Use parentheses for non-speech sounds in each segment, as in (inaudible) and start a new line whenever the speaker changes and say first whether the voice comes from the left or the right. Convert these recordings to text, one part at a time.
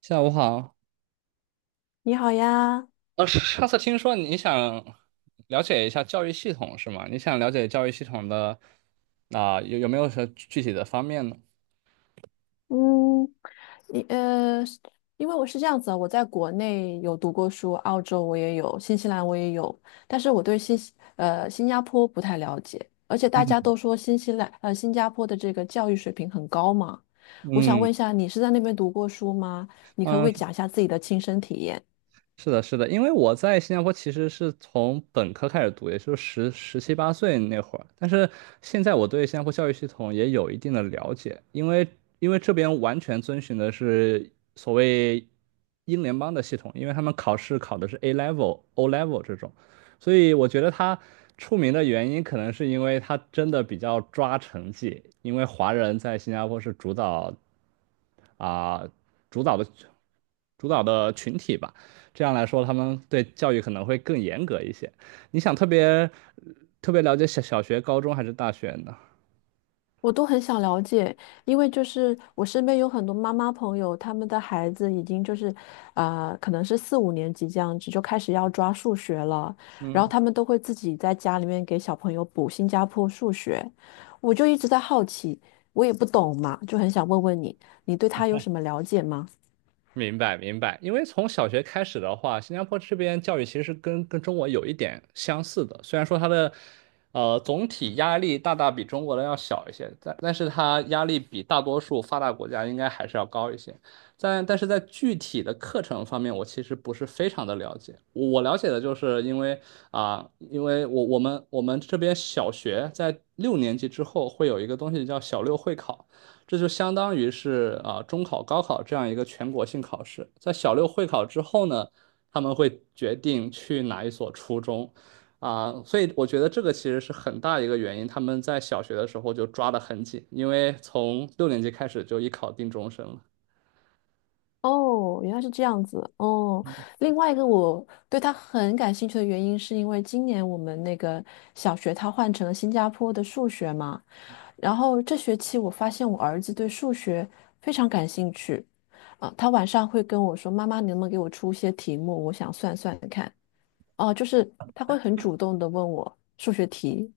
right: 下午好。
left: 你好呀。
right: (laughs) 上次听说你想了解一下教育系统是吗？你想了解教育系统的有没有什么具体的方面呢？
left: 嗯，你呃，是因为我是这样子啊，我在国内有读过书，澳洲我也有，新西兰我也有，但是我对新加坡不太了解，而且大家都说新西兰呃新加坡的这个教育水平很高嘛。我想
right: 嗯
left: 问一下，你是在那边读过书吗？你可不可以
right: 嗯、
left: 讲一下自己的亲身体验？
right: 是的，是的，因为我在新加坡其实是从本科开始读，也就是七八岁那会儿。但是现在我对新加坡教育系统也有一定的了解，因为这边完全遵循的是所谓英联邦的系统，因为他们考试考的是 A level、O level 这种，所以我觉得它出名的原因可能是因为它真的比较抓成绩，因为华人在新加坡是主导啊、主导的主导的群体吧。这样来说，他们对教育可能会更严格一些。你想特别特别了解小学、高中还是大学呢？
left: 我都很想了解，因为就是我身边有很多妈妈朋友，他们的孩子已经就是，可能是四五年级这样子就开始要抓数学了，然后
right: 嗯，
left: 他们都会自己在家里面给小朋友补新加坡数学。我就一直在好奇，我也不懂嘛，就很想问问你，你对他有什么了解吗？
right: 明白明白，因为从小学开始的话，新加坡这边教育其实是跟中国有一点相似的，虽然说它的总体压力比中国的要小一些，但是它压力比大多数发达国家应该还是要高一些，但是在具体的课程方面，我其实不是非常的了解，我了解的就是因为因为我们这边小学在六年级之后会有一个东西叫小六会考。这就相当于是啊中考、高考这样一个全国性考试。在小六会考之后呢，他们会决定去哪一所初中，啊，所以我觉得这个其实是很大一个原因。他们在小学的时候就抓得很紧，因为从六年级开始就一考定终身了。
left: 哦，原来是这样子哦。另外一个我对他很感兴趣的原因，是因为今年我们那个小学它换成了新加坡的数学嘛。然后这学期我发现我儿子对数学非常感兴趣，他晚上会跟我说："妈妈，你能不能给我出一些题目？我想算算看。"哦，就是他会很主动的问我数学题。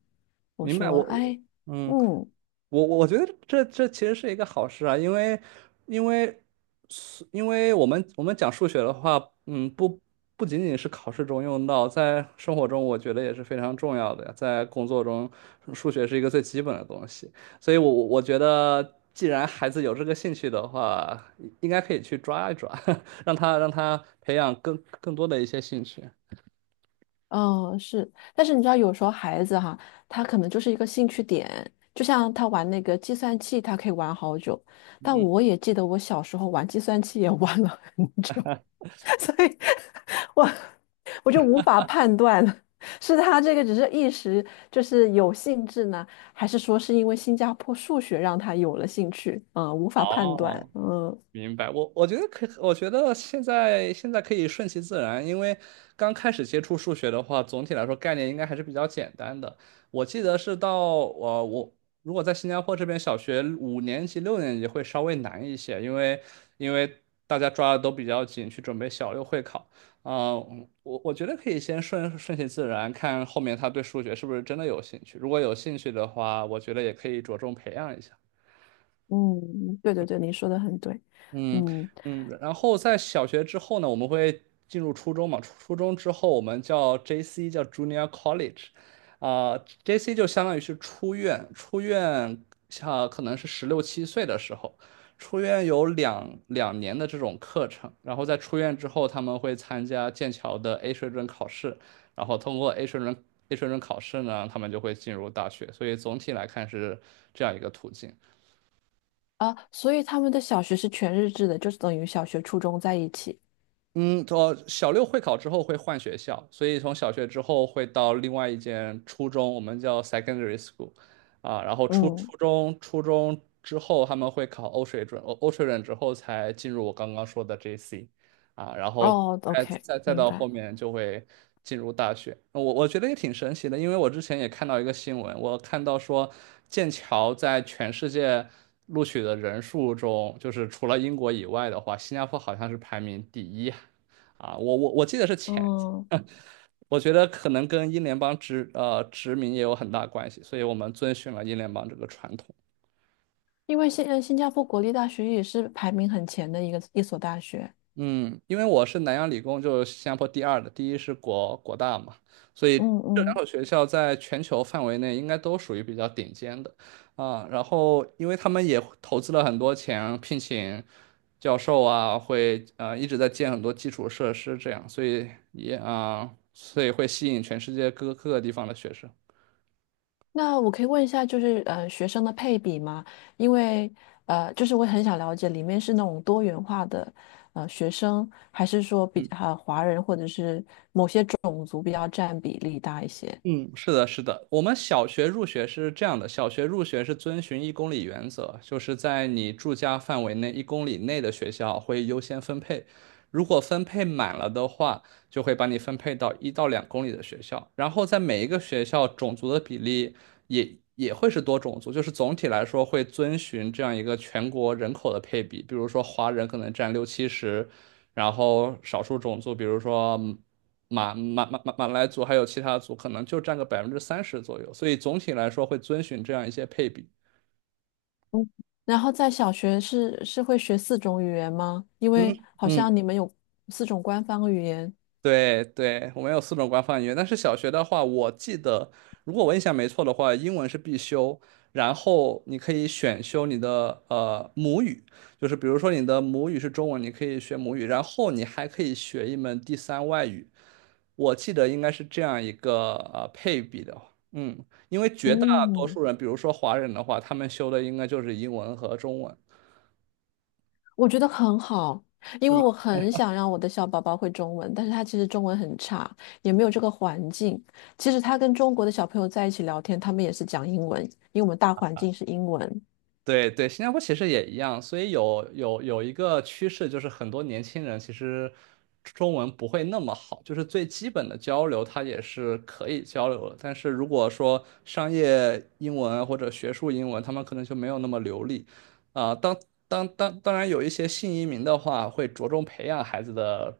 left: 我
right: 明白
left: 说：
right: 我，
left: “哎，
right: 嗯。
left: 嗯，
right: 我觉得这其实是一个好事啊，因为因为我们讲数学的话，嗯，不仅仅是考试中用到，在生活中我觉得也是非常重要的呀，在工作中，数学是一个最基本的东西，所以我觉得，既然孩子有这个兴趣的话，应该可以去抓一抓，(laughs) 让他培养更多的一些兴趣。
left: 哦，是。"但是你知道，有时候孩子哈，他可能就是一个兴趣点，就像他玩那个计算器，他可以玩好久。但
right: 嗯，
left: 我也记得我小时候玩计算器也玩了很久。(laughs) 所以我我就无法判断了，(laughs) 是他这个只是一时就是有兴致呢，还是说是因为新加坡数学让他有了兴趣？无法判断。
right: 哦。
left: 嗯
right: 明白，我觉得现在可以顺其自然，因为刚开始接触数学的话，总体来说概念应该还是比较简单的。我记得是到呃，我如果在新加坡这边，小学五年级、六年级会稍微难一些，因为大家抓的都比较紧，去准备小六会考。啊、我觉得可以先顺其自然，看后面他对数学是不是真的有兴趣。如果有兴趣的话，我觉得也可以着重培养一下。
left: 嗯，对对对，您说的很对。
right: 嗯，
left: 嗯
right: 嗯，然后在小学之后呢，我们会进入初中嘛。初中之后，我们叫 JC，叫 Junior College,啊、j c 就相当于是出院,像可能是十六七岁的时候，出院有两年的这种课程，然后在出院之后，他们会参加剑桥的 A 水准考试，然后通过 A 水准 A 水准考试呢，他们就会进入大学，所以总体来看是这样一个途径。
left: 啊，所以他们的小学是全日制的，就是等于小学、初中在一起。
right: 嗯，我小六会考之后会换学校，所以从小学之后会到另外一间初中，我们叫 secondary school,啊，然后初
left: 嗯，
right: 初中初中之后他们会考欧水准，欧水准之后才进入我刚刚说的 JC。啊，然后
left: 哦
right: 再
left: ，OK,
right: 再再
left: 明
right: 到
left: 白。
right: 后面就会进入大学。我觉得也挺神奇的，因为我之前也看到一个新闻，我看到说剑桥在全世界录取的人数中，就是除了英国以外的话，新加坡好像是排名第一啊，我记得是前。
left: 嗯，
right: (laughs) 我觉得可能跟英联邦殖民也有很大关系，所以我们遵循了英联邦这个传统。
left: 因为新加坡国立大学也是排名很前的一所大学。
right: 嗯，因为我是南洋理工，就是新加坡第二的，第一是国大嘛，所以
left: 嗯
right: 这两
left: 嗯，
right: 所学校在全球范围内应该都属于比较顶尖的啊。然后，因为他们也投资了很多钱，聘请教授啊，会一直在建很多基础设施，这样，所以所以会吸引全世界各个地方的学生。
left: 那我可以问一下，学生的配比吗？因为就是我很想了解里面是那种多元化的学生，还是说
right: 嗯。
left: 华人或者是某些种族比较占比例大一些？
right: 嗯，是的，是的，我们小学入学是这样的，小学入学是遵循一公里原则，就是在你住家范围内一公里内的学校会优先分配，如果分配满了的话，就会把你分配到一到两公里的学校，然后在每一个学校种族的比例也会是多种族，就是总体来说会遵循这样一个全国人口的配比，比如说华人可能占六七十，然后少数种族，比如说马来族还有其他族可能就占个百分之三十左右，所以总体来说会遵循这样一些配比。
left: 嗯，然后在小学是会学四种语言吗？因为
right: 嗯
left: 好
right: 嗯。
left: 像你们有四种官方语言。
right: 对对，我们有四种官方语言，但是小学的话，我记得如果我印象没错的话，英文是必修，然后你可以选修你的母语，就是比如说你的母语是中文，你可以学母语，然后你还可以学一门第三外语，我记得应该是这样一个配比的，嗯，因为绝大多
left: 嗯，
right: 数人，比如说华人的话，他们修的应该就是英文和中文。
left: 我觉得很好，因为我很想让我的小宝宝会中文，但是他其实中文很差，也没有这个环境。其实他跟中国的小朋友在一起聊天，他们也是讲英文，因为我们大环境是英文。
right: 对对，新加坡其实也一样，所以有一个趋势，就是很多年轻人其实中文不会那么好，就是最基本的交流他也是可以交流的，但是如果说商业英文或者学术英文，他们可能就没有那么流利。啊、当当然有一些新移民的话，会着重培养孩子的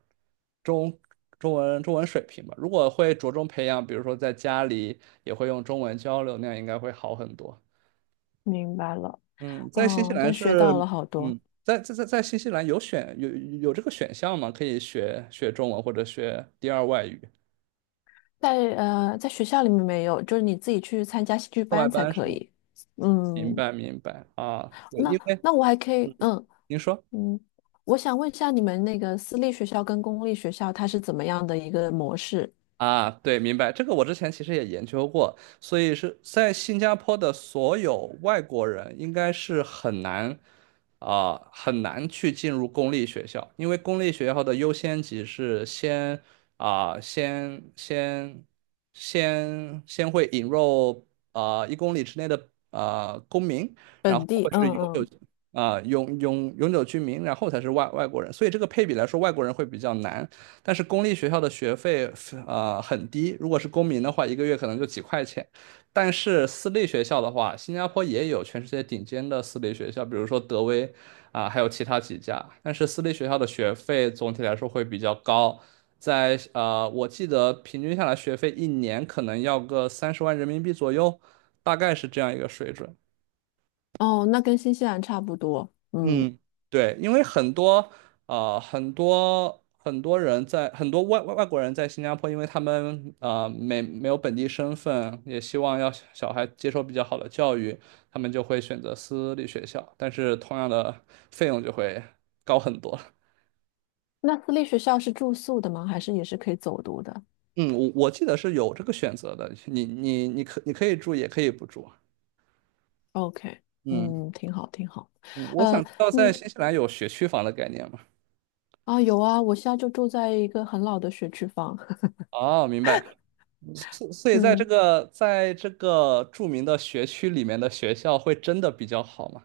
right: 中中文水平吧。如果会着重培养，比如说在家里也会用中文交流，那样应该会好很多。
left: 明白了，
right: 嗯，在新西
left: 哦，
right: 兰
left: 真学到
right: 是，
left: 了好多。
right: 嗯，在新西兰有有这个选项吗？可以学中文或者学第二外语
left: 在学校里面没有，就是你自己去参加戏剧
right: 课外
left: 班才
right: 班是
left: 可
right: 吗？
left: 以。
right: 明
left: 嗯，
right: 白明白啊，对，因
left: 那
right: 为
left: 那我还可
right: 嗯，
left: 以，嗯
right: 您说。
left: 嗯，我想问一下你们那个私立学校跟公立学校它是怎么样的一个模式？
right: 啊，对，明白。这个我之前其实也研究过，所以是在新加坡的所有外国人应该是很难很难去进入公立学校，因为公立学校的优先级是先啊、先先先先会引入一公里之内的公民，然后
left: 本地，
right: 会
left: 嗯
right: 是永久
left: 嗯。
right: 永久居民，然后才是外国人，所以这个配比来说，外国人会比较难。但是公立学校的学费很低，如果是公民的话，一个月可能就几块钱。但是私立学校的话，新加坡也有全世界顶尖的私立学校，比如说德威还有其他几家。但是私立学校的学费总体来说会比较高，在我记得平均下来学费一年可能要个三十万人民币左右，大概是这样一个水准。
left: 哦，那跟新西兰差不多。嗯，
right: 嗯，对，因为很多很多人在很多外外外国人在新加坡，因为他们没有本地身份，也希望要小孩接受比较好的教育，他们就会选择私立学校，但是同样的费用就会高很多。
left: 那私立学校是住宿的吗？还是也是可以走读的
right: 嗯，我记得是有这个选择的，你可以住，也可以不住啊。
left: ？OK。
right: 嗯，
left: 嗯，挺好，挺好。
right: 嗯，我
left: 呃，
right: 想知道在
left: 嗯，
right: 新西兰有学区房的概念吗？
left: 啊，有啊，我现在就住在一个很老的学区房。(laughs)
right: 哦，明白。所以在这
left: 嗯，
right: 个著名的学区里面的学校会真的比较好吗？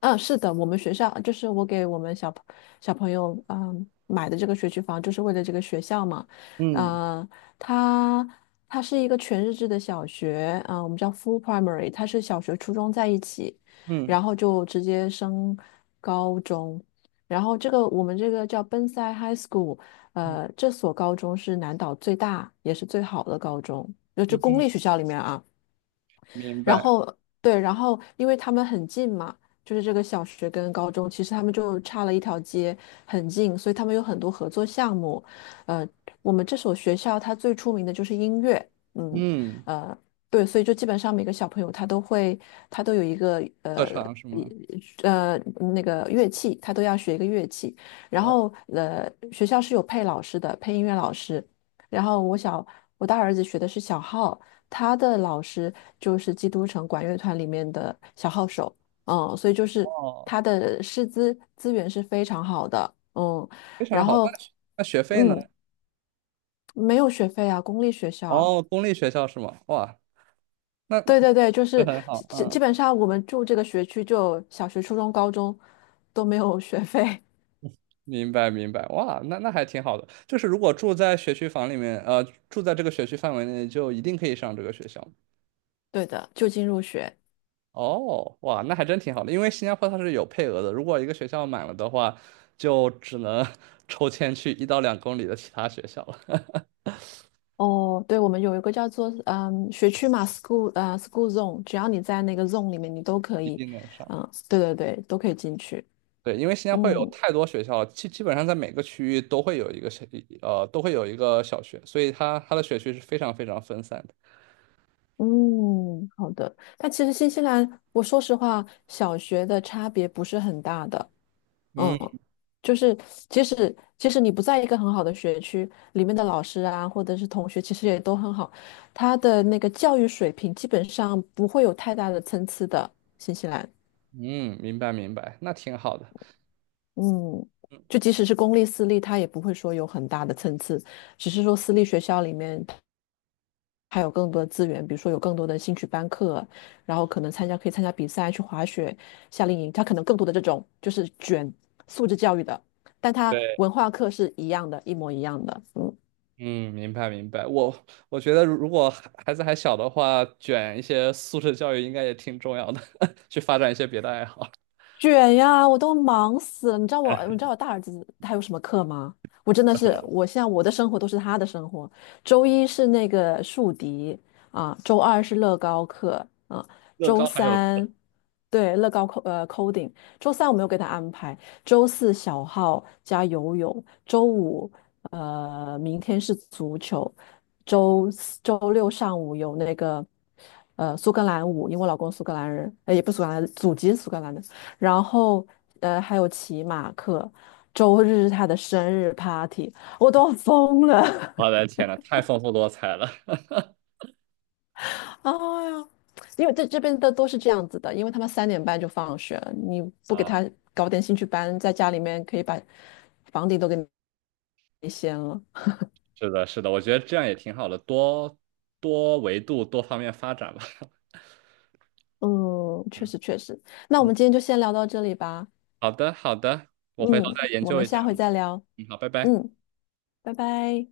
left: 嗯，是的，我们学校就是我给我们小朋友买的这个学区房，就是为了这个学校嘛。
right: 嗯
left: 呃，它它是一个全日制的小学，我们叫 full primary,它是小学、初中在一起，
right: 嗯
left: 然后就直接升高中。然后这个我们这个叫 Bonsai High School。
right: 嗯
left: 呃，这所高中是南岛最大也是最好的高中，就
right: 嗯
left: 公
right: 嗯，
left: 立学校里面啊。
right: 明
left: 然
right: 白。
left: 后对，然后因为他们很近嘛，就是这个小学跟高中，其实他们就差了一条街，很近，所以他们有很多合作项目。呃，我们这所学校它最出名的就是音乐。嗯，
right: 嗯，
left: 呃，对，所以就基本上每个小朋友他都会，他都有一个
right: 特
left: 呃。
right: 长是吗？
left: 一呃，那个乐器，他都要学一个乐器，然
right: 哦，
left: 后呃，学校是有配老师的，配音乐老师。然后我大儿子学的是小号，他的老师就是基督城管乐团里面的小号手。嗯，所以就是
right: 哦，
left: 他的师资资源是非常好的。嗯，
right: 非常
left: 然
right: 好。
left: 后，
right: 那学费呢？
left: 嗯，没有学费啊，公立学校。
right: 哦，公立学校是吗？哇，那
left: 对对对，就
right: 这
left: 是
right: 很好。
left: 基
right: 嗯，
left: 基本上我们住这个学区就小学、初中、高中都没有学费。
right: 明白明白。哇，那那还挺好的。就是如果住在学区房里面，呃，住在这个学区范围内，就一定可以上这个学校。
left: (laughs) 对的，就近入学。
right: 哦，哇，那还真挺好的，因为新加坡它是有配额的，如果一个学校满了的话，就只能 (laughs) 抽签去一到两公里的其他学校了，(laughs)
left: 哦，对，我们有一个叫做嗯学区嘛，school 啊 school zone,只要你在那个 zone 里面，你都可
right: 一
left: 以。
right: 定能上。
left: 嗯，对对对，都可以进去。
right: 对，因为新加坡有
left: 嗯
right: 太多学校了，基本上在每个区域都会有一个小，呃，都会有一个小学，所以它的学区是非常非常分散的。
left: 嗯，好的。但其实新西兰，我说实话，小学的差别不是很大的。
right: 嗯，
left: 嗯，就是即使你不在一个很好的学区，里面的老师啊，或者是同学，其实也都很好，他的那个教育水平基本上不会有太大的参差的。新西兰，
right: 嗯，明白明白，那挺好的。
left: 嗯，就即使是公立私立，他也不会说有很大的参差，只是说私立学校里面。还有更多的资源，比如说有更多的兴趣班课，然后可以参加比赛，去滑雪、夏令营，他可能更多的这种就是卷素质教育的，但他
right: 对，
left: 文化课是一样的，一模一样的。嗯。
right: 嗯，明白明白。我觉得如果孩子还小的话，卷一些素质教育应该也挺重要的，(laughs) 去发展一些别的爱好。
left: 卷呀，我都忙死了。你知道我，你知道我大儿子他有什么课吗？我真的是，我现在我的生活都是他的生活。周一是那个竖笛啊，周二是乐高课啊，
right: 乐
left: 周
right: 高还有，
left: 三对，乐高coding,周三我没有给他安排，周四小号加游泳，明天是足球，周六上午有那个呃苏格兰舞，因为我老公苏格兰人，呃也不是苏格兰，祖籍是苏格兰的。然后呃还有骑马课，周日是他的生日 party,我都要疯了。
right: 我
left: (laughs)
right: 的天呐，太丰富多彩了 (laughs)
left: 哎呀，因为这边的都是这样子的，因为他们3:30就放学了，你不给
right: 啊！
left: 他搞点兴趣班，在家里面可以把房顶都给你掀了。
right: 是的，是的，我觉得这样也挺好的，多多维度、多方面发展吧。(laughs)
left: 嗯，确
right: 嗯，
left: 实确实，那我
right: 嗯，
left: 们今天就先聊到这里吧。
right: 好的，好的，我回头
left: 嗯，
right: 再研
left: 我
right: 究
left: 们
right: 一
left: 下
right: 下。
left: 回
right: 嗯，
left: 再聊。
right: 嗯好，拜拜。
left: 嗯，拜拜。